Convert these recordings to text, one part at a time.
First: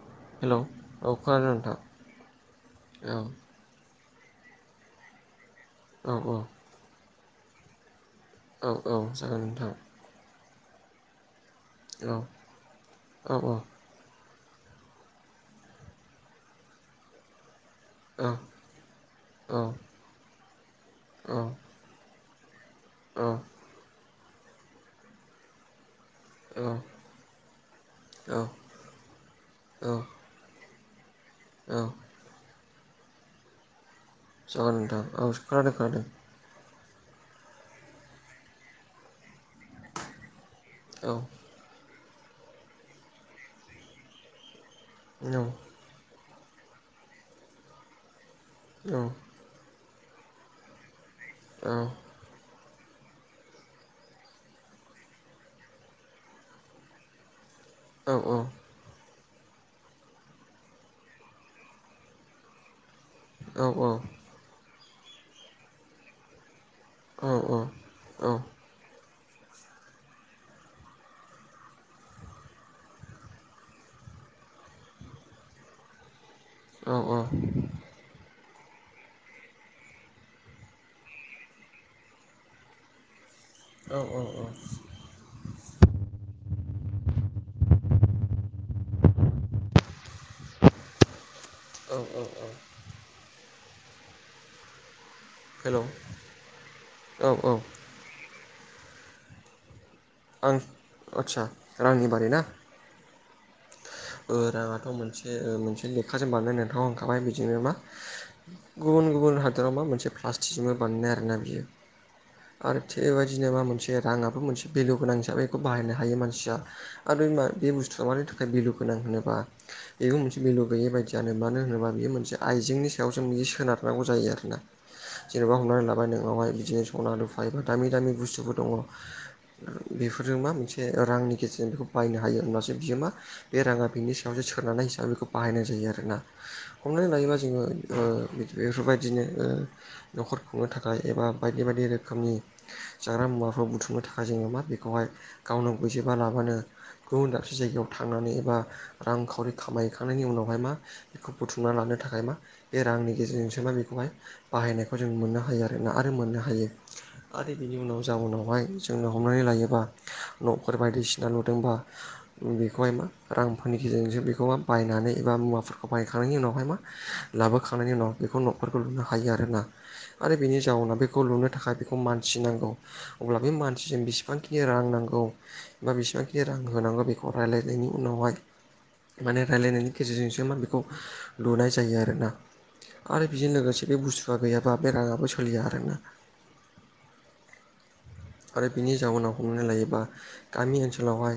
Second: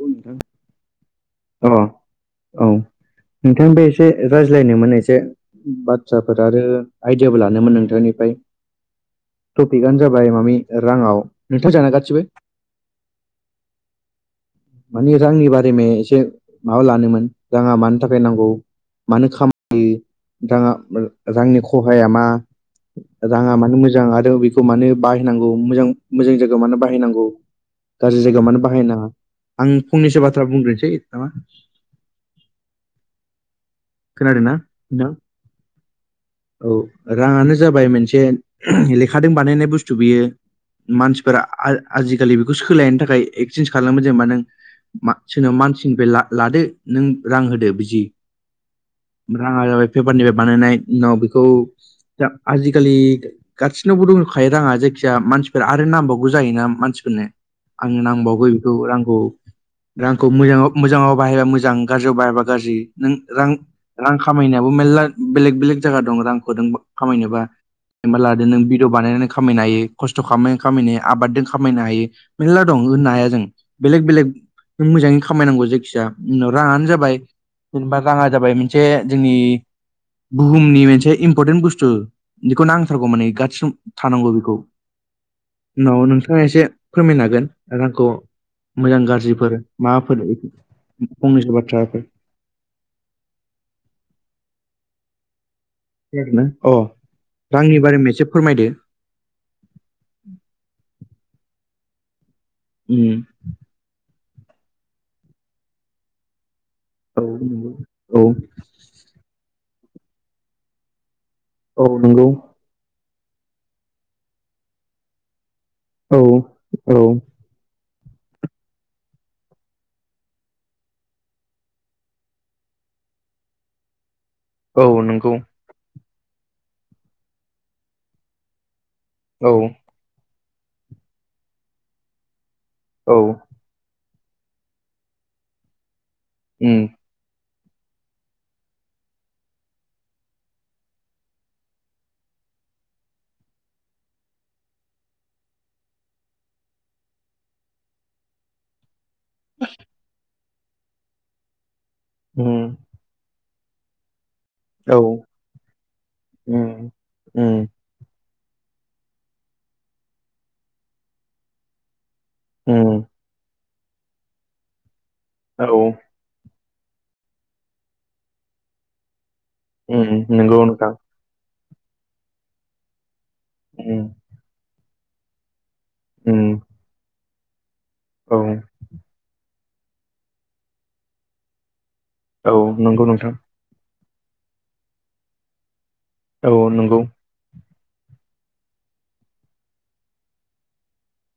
औ नोंथां हेल' औ खोनादों अ औ नोंथां औ नोंथां बे एसे रायज्लायनोमोन एसे औ बाथ्राफोर आरो आइदियाबो लानोमोन नोंथांनिफ्राय औ औ जागोन नोंथां टपिकानो जाबाय मामि राङाव नोंथां जोंहाना औ गासिबो [unintelligible] औ औ मानिे रांनि बारै मे एसे माबा लानोमोन राङा मानि थाखाय औ नांगौ मानो औ खामाङो औ रांनि खहाया मा औ औ राङा मानो मोजां आरो बेखौ मानो बाहायनांगौ मोजां मोजां जायगायाव मानो बाहायनांगौ गाज्रि जायगायाव मानो बाहायनाङा आं फंनैसो बाथ्रा बुंग्रोसै नामा औ खोनादों ना जागोन नोंथां औ खोनादों खोनादों औ औ राङानो जाबाय मोनसे लेखादों बानायनाय बुस्थु बेयो औ औ मानसिफोरा आजिखालि बेखौ सोलायनो थाखाय एक्सेन्स खालामो जेनेबा नों सोरनाव मानसिनिफ्राय लादो नों रां होदो बिदि औ औ राङा जाबाय पेपारनिफ्राय बानायनाय उनाव बेखौ दा आजिखालि गासिनावबो दंखायो राङा जायखिजाया मानसिफोर आरो नांबावगौ जायोना मानसिफोरनो आंनो नांबायगौ रांखौ रांखौ मोजां मोजाङाव बाहायबा मोजां गाज्रियाव बाहायबा गाज्रि नों रां रां खामायनायाबो मेरला बेलेग बेलेग जायगा दं रांखौ खामायनोबा जेनबा लादो नों भिडिअ बानायनानै खामायनो हायो खस्थ' खालाम खामायनो हायो आबादजों खामायनो हायो मेरला दं होननो हाया जों बेलेग बेलेग मोजाङै खामायनांगौ जायखिजाया जोंना राङानो जाबाय जेनेबा राङा जाबाय मोनसे जोंनि बुहुमनि मोनसे इम्परटेन्ट बुस्थु बेखौ नांथारगौ माने गासि थानांगौ बेखौ उनाव नोंथाङा एसे फोरमायनो हागोन रांखौ मोजां गाज्रिफोर माबाफोर फंनैसो बाथ्राफोर औ औ हेलौ आरोना अ औ औ आंनि बारैनो एसे फोरमायदो आं आदसा आंनि बारै ना उम राङाथ' मोनसे मोनसे लेखाजों बानायनो नोंथाङा औ होनखाबाय बिदिनो मा नंगौ औ गुबुन गुबुन हादोराव मा मोनसे प्लास्टिक जोंबो बानायनाय आरो ना बियो औ नंगौ आरो थिगबायदिनो मा मोनसे राङाबो मोनसे भेलु गोनां हिसाबै बेखौ बायनो हा यो औ मानसिया औ आरो बे बुस्थुफ मानि थाखाय भेलु गोनां होनोबा मगं मोनसे बेलु गैयै बायदियानो मानो होनोबा बियो मोनसे आइजेंनि सायाव जों बियो सोनारनांगौ जायो आरोना औ नंगौ जेनेबा हमनानै लाबाय नोंनावहाय बिदिनो सना लुफाय एबा दामि दामि बुस्थुफोर दङ। औ बेफोरजों मा मोनसे रांनि गेजेरजों बेखौ बायनो हायो होनबसो बियो मा? औ बे राङा बिनि सायावसो सोननानै हिसाबै बेखौ बाहायनाय जायो आरोना उम हमनानै लायोबा जोङो। बेफोर बायदिनो न'खर खुंनो थाखाय एबा बायदि बायदि रोखोमनि जाग्रा मुवाफोराव बुथुमनो थाखाय जोङो मा बेखौहाय गावनो गैजोबा लाबानो गुबुन दाबसे जायगायाव थांनानै एबा। रांखावरि खामायैखांनायनि उनावहाय मा बेखौ बुथुमना लानो थाखाय मा उम बे रांनि गेजेरजोंसो मा बेखौहाय। बाहायनायखौ औ जों मोननो हायो आरोोना आरो मोननो हायो उम आरो उम बिनि उनाव जाउनावहाय जों जोंनो हमनानै लायोबा न'फोर बायदिसिना नुदोंबा बेखौहाय उम मा। रांफोरनि गेजेरजोंसो बेखौ बायनानै एबा औ मुवाफोरखौ बाय खांनायनि उनावहाय मा लाबोखांनायनि उनाव बेखौ न'खफोरखौ लुनो हायो आरोना उम आरो बेनि नंगौ नोंथां जाउोनाव बेखौ लुनो थाखाय बेखौ मानसि नांगौ अब्ला बे मानसिजों उम बेसेबांखि बेनि रां नांगौ बा बिसिबांखि उम रां होनांगौ बेखौ रायलायनायनि उनावहाय औ माने रायलायनायनि गेजेरजोंसो मा बेखौ लुनाय जायो आरोना। औ नंगौ आरो नोंथां बेजों लोगोसे बे बुस्थुआ गैयाबा बे राङाबो सोलिया आरोना औ नंगौ। आरो बिनि जाउनाव हमनानै लायोबा गामि ओनसोलावहाय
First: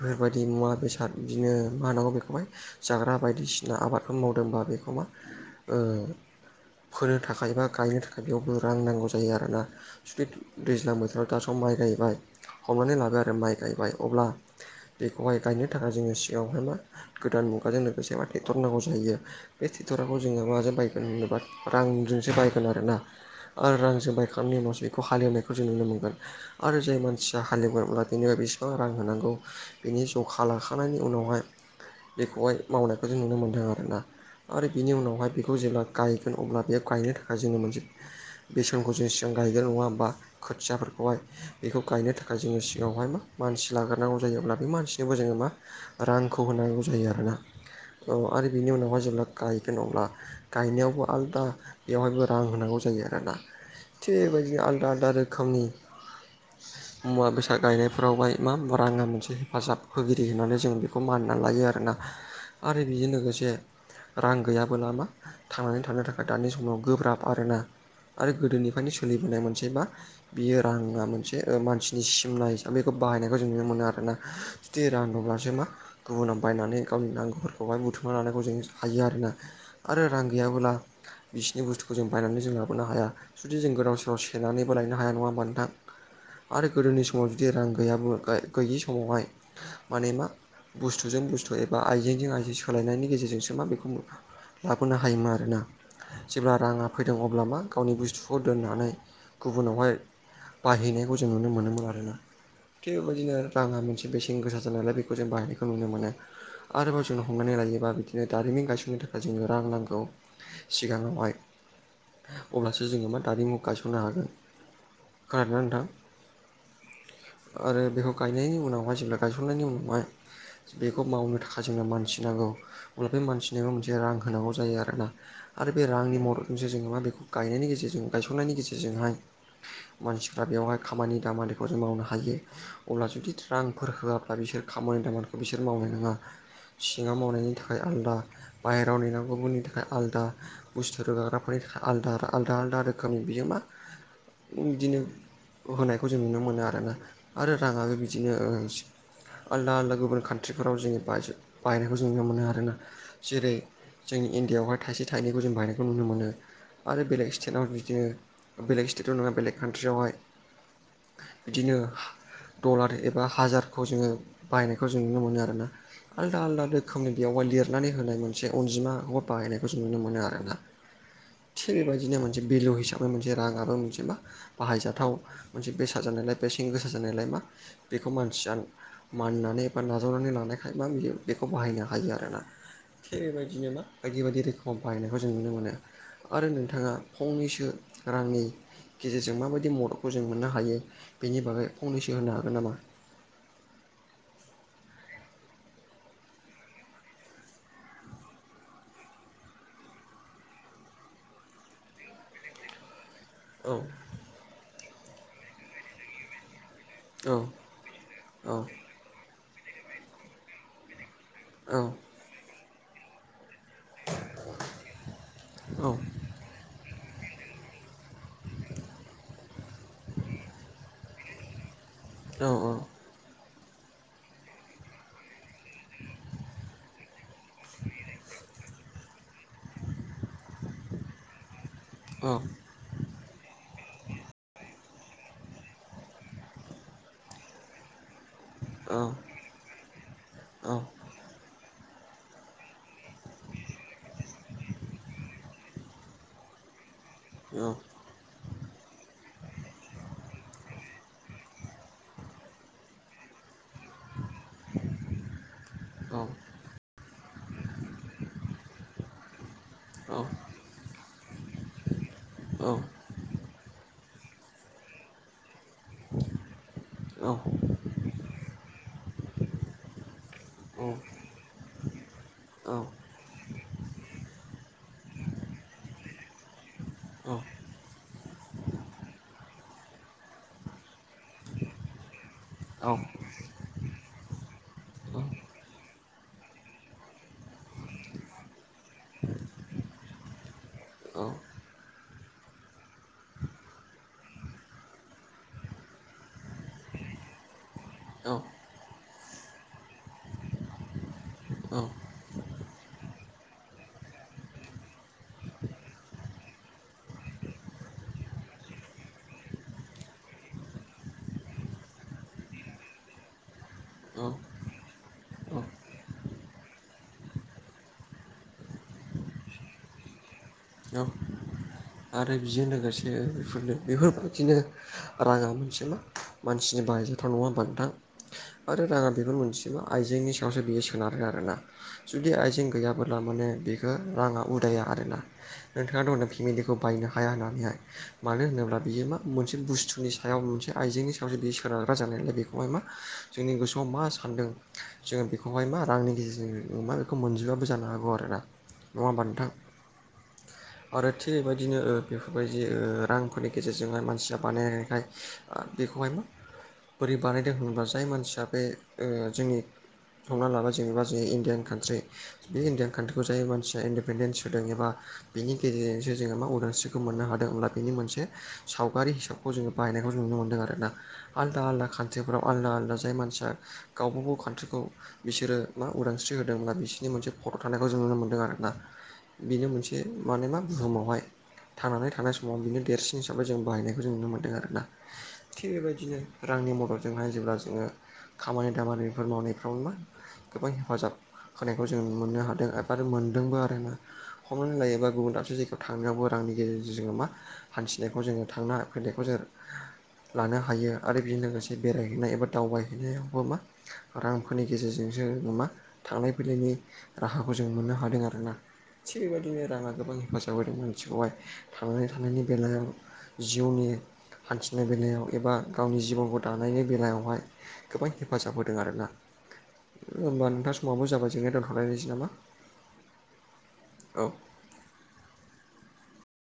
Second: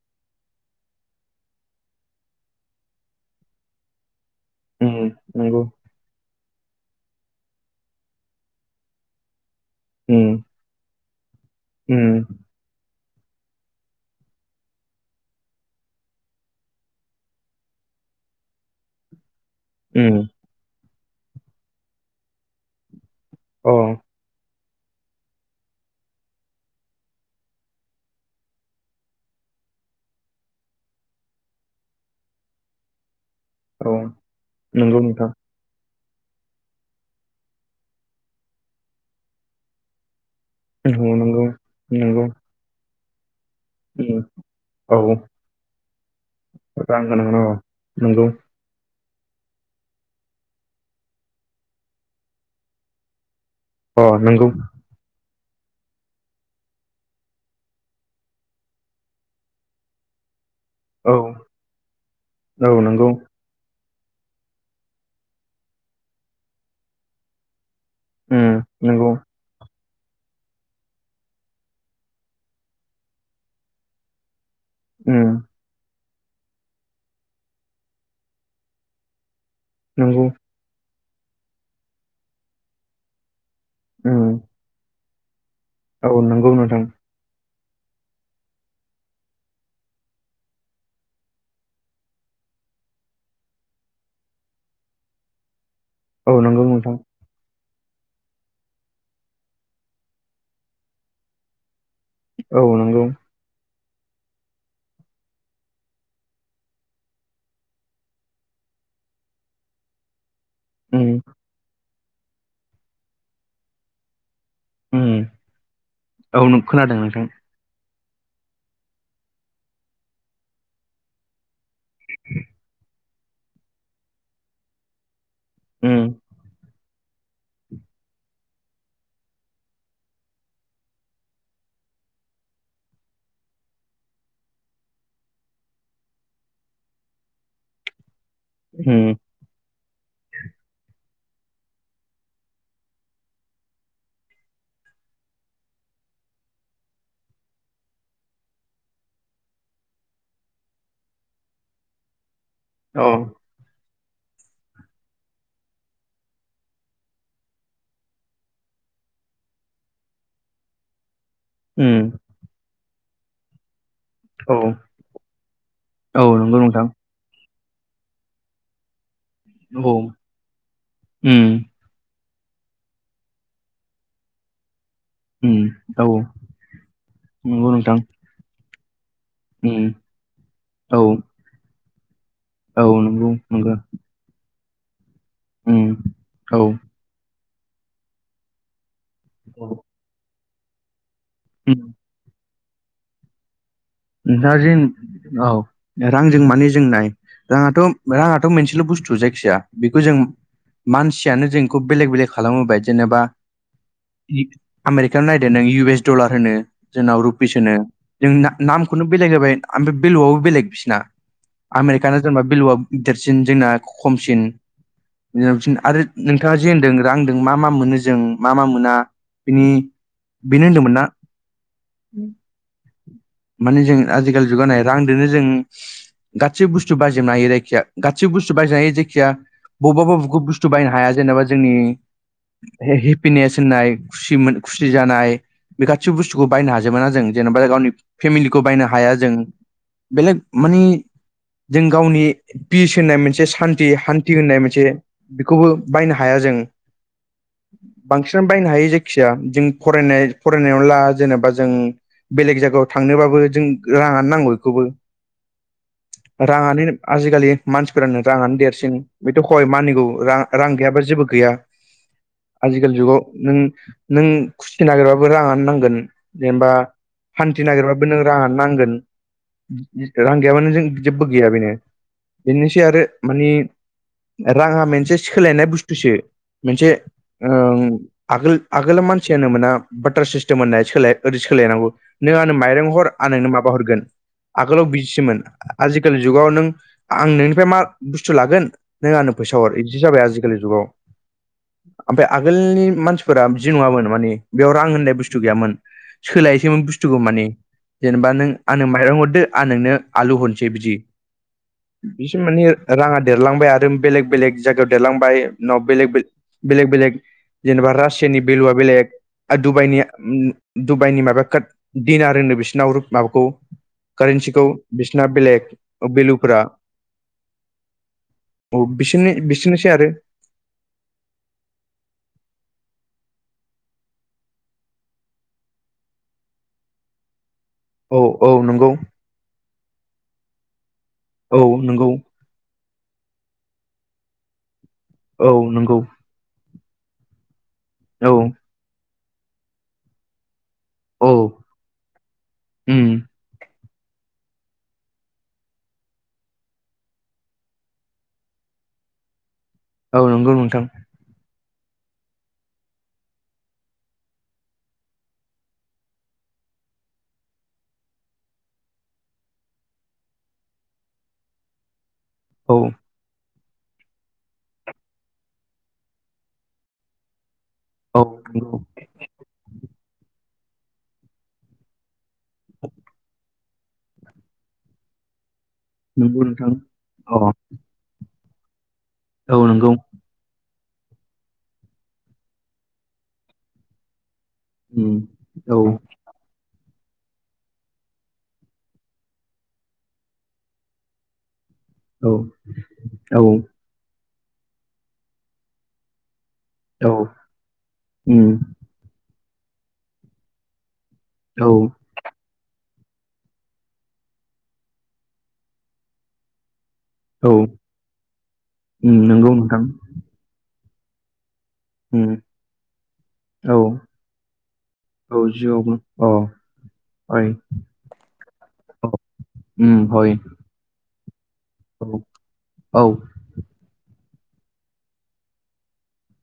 बेफोरबायदि मुवा बेसाद बिदिनो मा होनांगौ बेखौहाय जाग्रा बायदिसिना आबादखौ मावदोंबा। बेखौ उम मा नंगौ ओ फोनो थाखाय बा गायनो थाखाय बेयावबो रां नांगौ जायो आरोना जुदि उम दैज्लां बोथोराव दा सम माइ गायबाय उम हमनानै लाबाय आरो माइ गायबाय अब्ला बेखौहाय गायनो थाखाय जोङो सिगावहाय मा गोदान मुगाजों लोगोसे मा टेक्टर नांगौ जायो बे ट्रेक्ट'राखौ उम जोङो माजों बायगोन होनोबा रांजोंसो बायगोन आरोना। आ अ रांजों बायखांनायनि उनावसो बेखौ हालेवनायखौ जों नुनो मोनगोन आरो जाय मानसिया हालेवाब्ला बेनो बेसेबां रां होनांगौ बेनि ज खा लाखांनायनि उनावहाय बेखौहाय मावनायखौ जों नुनो मोन नो औ आरोना आरो बिनि नंगौ उनावहाय नोंथां बेखौ जेब्ला गायगोन अब्ला बे गायनो थाखाय जोङो मोनसे। बेसेनखौ जेसेबां गायगोन नङा होमबा खोथिया औ खौहाय नंगौ बेखौ गायनो नंगौ थाखाय जोङो सिगाङावहाय मा मानसि लाग्रोनांगौ उम जायोब्ला बे औ मानसिनोबो जोङो मा। रांखौ होनांगौ रां जायो आरोना होनांगोन औ औ नंगौ आरो बिनि उनावहाय जेब्ला गायगोन अब्ला गायनायावबो आलादा बेवहायबो रां होनांगौ जायो आरोना। अ थिग नंगौ बेबायदिनो आलदा आलदा रोखोमनि मुवा बेसाद गायनायफोरावहाय मा मा राङा मोनसे हेफाजाब होगिरि होननानै जों बे खौ औ मानिनानै लायो आरोना औ आरो नंगौ बेजों लोगोसे रां गैयाबो लामा थांनानै थानो थाखाय दानि समाव गोब्राब आरोना। आरो उम गोदोनिफायनो नंगौ सोलिबोनाय मोनसे मा बियो राङा मोनसे ओ मानसिनि सिमना हिसाबै बेखौ बाहायनायखौ जों नुनो मोनो आरोना। जे रां उम दंबासो मा गुबुनाव बायनानै गावनि नांगौफोरखौहाय बुथुमना लानायखौ जों हायो आरोना। आरो रां नंगौ गैयाबोला बिसिनि बुस्थुखौ जों बायनानै जों लाबोनो हाया जुदि जों गोदाव सोराव उम सेनानैबो लायनो हाया नङा होमा नोंथां औ नंगौ आरो नोंथां गोदोनि स माव जुदि रां गैयाबो ग-गैयि समावहाय माने मा बुस्थुजों बुस्थु एबा आइजेंजों आइजें सोलायनायनि गेजेरजोंसो मा बेखौ मो लाबोनो हायोमोन आरोना औ जेब्ला नंगौ राङा नोंथां फैदों अब्ला मा गावनि बुस्थुखौ दोननानै गुबुनावहाय बाहैनायखौ जों नुनो मोनोमोन आरोना औ थिग नंगौ बेबायदिनो राङा मोनसे बेसेन गोसा जानायालाय बेखौ जों बाहायनायखौ नुनो मोनो। आरोबाव जोंनो हमनानै लायोबा बिदिनो दारिमिन गायसननो थाखाय जोंनो रां नांगौ। उम सिगाङावहाय अब्लासो जोङो मा दारिमु गायसननो हागोन। उम खोनादों ना नोंथां? औ नों खोनादों नोंथां आरो बेखौ गायनायनि उनावहाय जेब्ला गायसननायनि उनावहाय बेखौ मावनो थाखाय जोंनो मानसि नांगौ। अब्ला बे मानसिनायबो मोनसे रां होनांगौ जायो आरोना। आरो बे उम रांनि मददजोंसो जोङो मा बेखौ गायनायनि गेजेरजों गायसननायनि गेजेरजोंहाय मानसिफ्रा बेवहाय खामानि दामानिखौ जों मावनो हायो। अब्ला जुदि थ्रांफोर होआब्ला बिसोर खामानि दामानिखौ बिसोर मावनाय नोङा। सिङाव मावनायनि थाखाय आलदा बाहेरायाव उम नेनांगौ बुनि था दा आलादा बुस्थु रोगाग्राफोरनि थाखाय आदा आलदा आलदा रोखोमनि बियो मा उम बिदिनो होनायखौ जों नुनो मोनो आरोना आरो राङाबो बिदिनो ओ आलदा आलदा गुबुन कान्ट्रिफोराव जेनेबा बायज- बायनायखौ जों नुनो मोनो आरोना औ जेरै जोंनि इण्डियाआवहाय थाइसे थाइनैखौ जों बाहायनायखौ नुनो मोनो। आरो बेलेग स्टेटआव बिदिनो बेलेग स्टेटाव नङा बेलेक कान्ट्रियावहाय बिदिनो उम डलार एबा हाजार खौ जोङो औ बाहायनायखौ जों नुनो मोनो आरोना औ आलदा नंगौ आलादा नोंथां रोखोमनि बेयावहाय लिरनानै होनाय मोनसे अनजिमा हद बाहायनायखौ जों औ नुनो मोनो आरोना उम थिग बेबायदिनो मोनसे भेलु हिसाबै मोनसे राङाबो मोनसे मा बाहायजाथाव उम मोनसे बेसाद औ जानायलाय बेसें गोसा जानायलाय मा नंगौ नोंथां बेखौ मानसियानो मानिनानै एबा उम नाजावनानै लानायखाय मा औ बियो बेखौ बाहायनो हायो आरोना। औ थिग नंगौ बायदिनो नंगौ मा बायदि बायदि रोखो मबायनायखौ जों नुनो मोनो उम आरो औ नोंथाङा फंनैसो रांनि गेजेरजों माबायदि मददखौ जों मोननो हायो बेनि बागै उम फंनैसो होन्नो हागोन नामा? नोंथाङा जेन औ रांजों माने जों नाय राङाथ' राङाथ' मोनसेल' बुस्थु जायखि जाया बेखौ जों मानसियानो जों खौ बेलेक बेलेक खालाम होबाय जेनेबा औ आमेरिकानो नायदो नों इउ एस डलार होनो जोंनाव औ रुपिस होनो जों औ खौनो बेलेग होबाय ओमफ्राय भेलुवआबो बेलेग बिसिरना औ आमेरिकानो जेनबा भेलुवआ देरसिन जोंना खमसिन [unintelligible] औ आरो नोंथाङा जे होनदों रांदो मा मा मोनो जों मा मा मोना बिनि बेनो होनदोंमोन ना? औ औ। माने जों आजिखालि जुगाव नाय रांदोनो जों गासै बुस्थु बायोबनो हायो जायखिया गासै बुस्थु बायोबनो हायो जायखिया बबेबा बबेखौबा बुस्थु बायनो हाया जेन'बा जोंनि हे-हेपिनेस होननाय खुसि मोन खुसि जानाय बे गासिबो बुस्थुखौ बायनो हाजोबाना जों जेनेबा गावनि फेमिलिखौ बायनो हाया जों बेलेक मानि जों गावनि पिस होननाय मोनसे सान्थि हान्थि होननाय मोनसे बेखौबो बायनो हाया जों। औ बांसिनानो बायनो हायो जायखिया जों फरायनाय फरायनायाव ला जेनेबा जों बेलेग जायगायाव थांनोबाबो जों राङानो नांगौ बेखौबो राङानो आजिखालि मानसिफोरानो राङानो देरसिन बेथ' हहाय मानिगौ औ रां गैयाबा जेबो गैया। औ आजिखालि जुगाव नों नों खुसि नागिरबाबो राङानो नांगोन जेनेबा औ खुसि नागिरबाबो नों राङानो नांगोन रां गैयाबानो जों जेबो गैया बेनो। बेनोसै आरो मानि राङा मोनसे सोलायनाय बुस्थुसो मोनसे आगोल आगोलाव मानसियानो मोना बाटार सिस्टेम होननाय सोलाय ओरै सोलायनांगौ नों आंनो माइरं हर आं नोंनो माबा हरगोन आगोलाव बिसोमोन आजिखालि जुगाव नों आं नोंनिफ्राय मा बुस्थु लागोन नों आंनो फैसा हर बिदि जाबाय आजिखालि जुगाव ओमफ्राय आगोलनि मानसिफोरा जि नङामोन माने बेयाव रां होननाय बुस्थु गैयामोन सोलायसोमोन बुस्थुग मानि जेनेबा नों आं न माइरं हरदो आ नोंनो आलु हरसै बिदि बिसोर माने राङा देरलांबाय आरो बेलेग बेलेग जायगायाव देरलांबाय उनाव बेलेग बेले बेलेक बेलेग जेनेबा रासियानि बेलुआ बेलेग आरो डुबाइनि माबा दिनार होनो बिसोरनाव माबाखौ औ कारेन्सिखौ बिसिना बेलेग बेलुफोरा औ बिसोरनो बिसोरनोसै आरो औ आरो बेजों लोगोसे बेफोरनो बेफोरबायदिनो रा मोनसेल मानसिनि बायजाथाव नङा बा दा औ औ आरो नंगौ राङा बेफोर मोनसे मा आयजेंनि सायावसो बियो सोनारो आरोोना औ नंगौ जुदि आइजें गैयाबो्ला माने बेखौ राङा उदाया आरोना औ नंगौ नोंथाङा [unintelligible] फेमिलिखौ बायनो हाया होननानैहाय मानो औ होनोब्ला बियो मा मोनसे बुस्थुनि सायाव मोनसे आइजेंनि सायावसो बि औ सोनारग्रा जानायलाय बेखौहाय मा उम जोंनि गोस स' मा सानदों जोङो बेखौहाय मा रांनि गेजेरजों मा बेखौ मोनजोबाबो जानो हागौ आरो ना नङा होनबा नोंथां औ नंगौ नोंथां आरो थिग बेबायदिनो बेफोरबायदि रांफोरनि गेजेरजोंहाय मानसिया बानायनायखाय बेखौहाय बोरै बानायदों होनबा जाय मानसिया बे जोंनि सनना लाबाय जेनेबा जोंनि इ्डियान कान्ट्रि बे औ इण्डियान कान्ट्रिखौ जाय मानसिया इन्डिपेन्डेन्स होदों एबा बेनि गेजेरजोंसो जोङो मा उदांस्रिखौ मोननो हादों होनब्ला बेनि औ मोनसे नंगौ सावगारि हिसाब जोङो बाहायनायखौ नुनो मोनदों आरो ना आलदा आलदा कान्ट्रिफ्राव आलदा आलदा जाय मानसिया गावबा गाव कान्ट्रिखौ बिसोरो मा उदांस्रि नंगौ नोंथां होदोंब्ला बिसोरनि मोनसे अ फट' थानायखौ जों नुनो मोनदों आरोना औ बिनो नंगौ मोनसे माने मा बुहुमावहाय थांनानै थानाय समाव बिनो देरसिन हिसाबै जों बाहायनायखौ जों नुनो मोनदों आरो ना उम थिग औ बेबायदिनो रांनि मददजोंहाय जेब्ला जोङो खामानि दामानिफोर मावनायफ्राव मा गोबां हेफाजाब होनायखौ जों औ मोननो हादों एबा औ मोनदोंबो आरोना [unintelligible] लायोबा गुबुन दाबसे जायगायाव थांनायावबो रांनि गेजेरजों औ जोङो मा हान्थिनायखौ उम जोङो थांना फैनायखौ जों लानो हायो आरो बेजों औ लोगोसे बेरायहैनाय एबा दावबायहैनायावबो मा रांफोरनि गेजेरजोंसो जोङो मा थांलाय फैलायनि राहाखौ औ जों मोननो हादों आरोना उम थिग नंगौ बेबायदिनो नोंथां राङा गोबां हेफाजाब होदों मानसिखौहाय थांनानै उम थानायनि बेलायाव औ जिउनि हान्थिनाय बेलायाव औ एबा जिउआवबो गावनि अ जिबनखौ दानायनि बेलायावहाय हय गोबां हेफाजाब होदों अ आरोना उम हय होमबा नोंथां समावो जाबाय जेंनाय दोनथ'लायनोसै औ नामा औ औ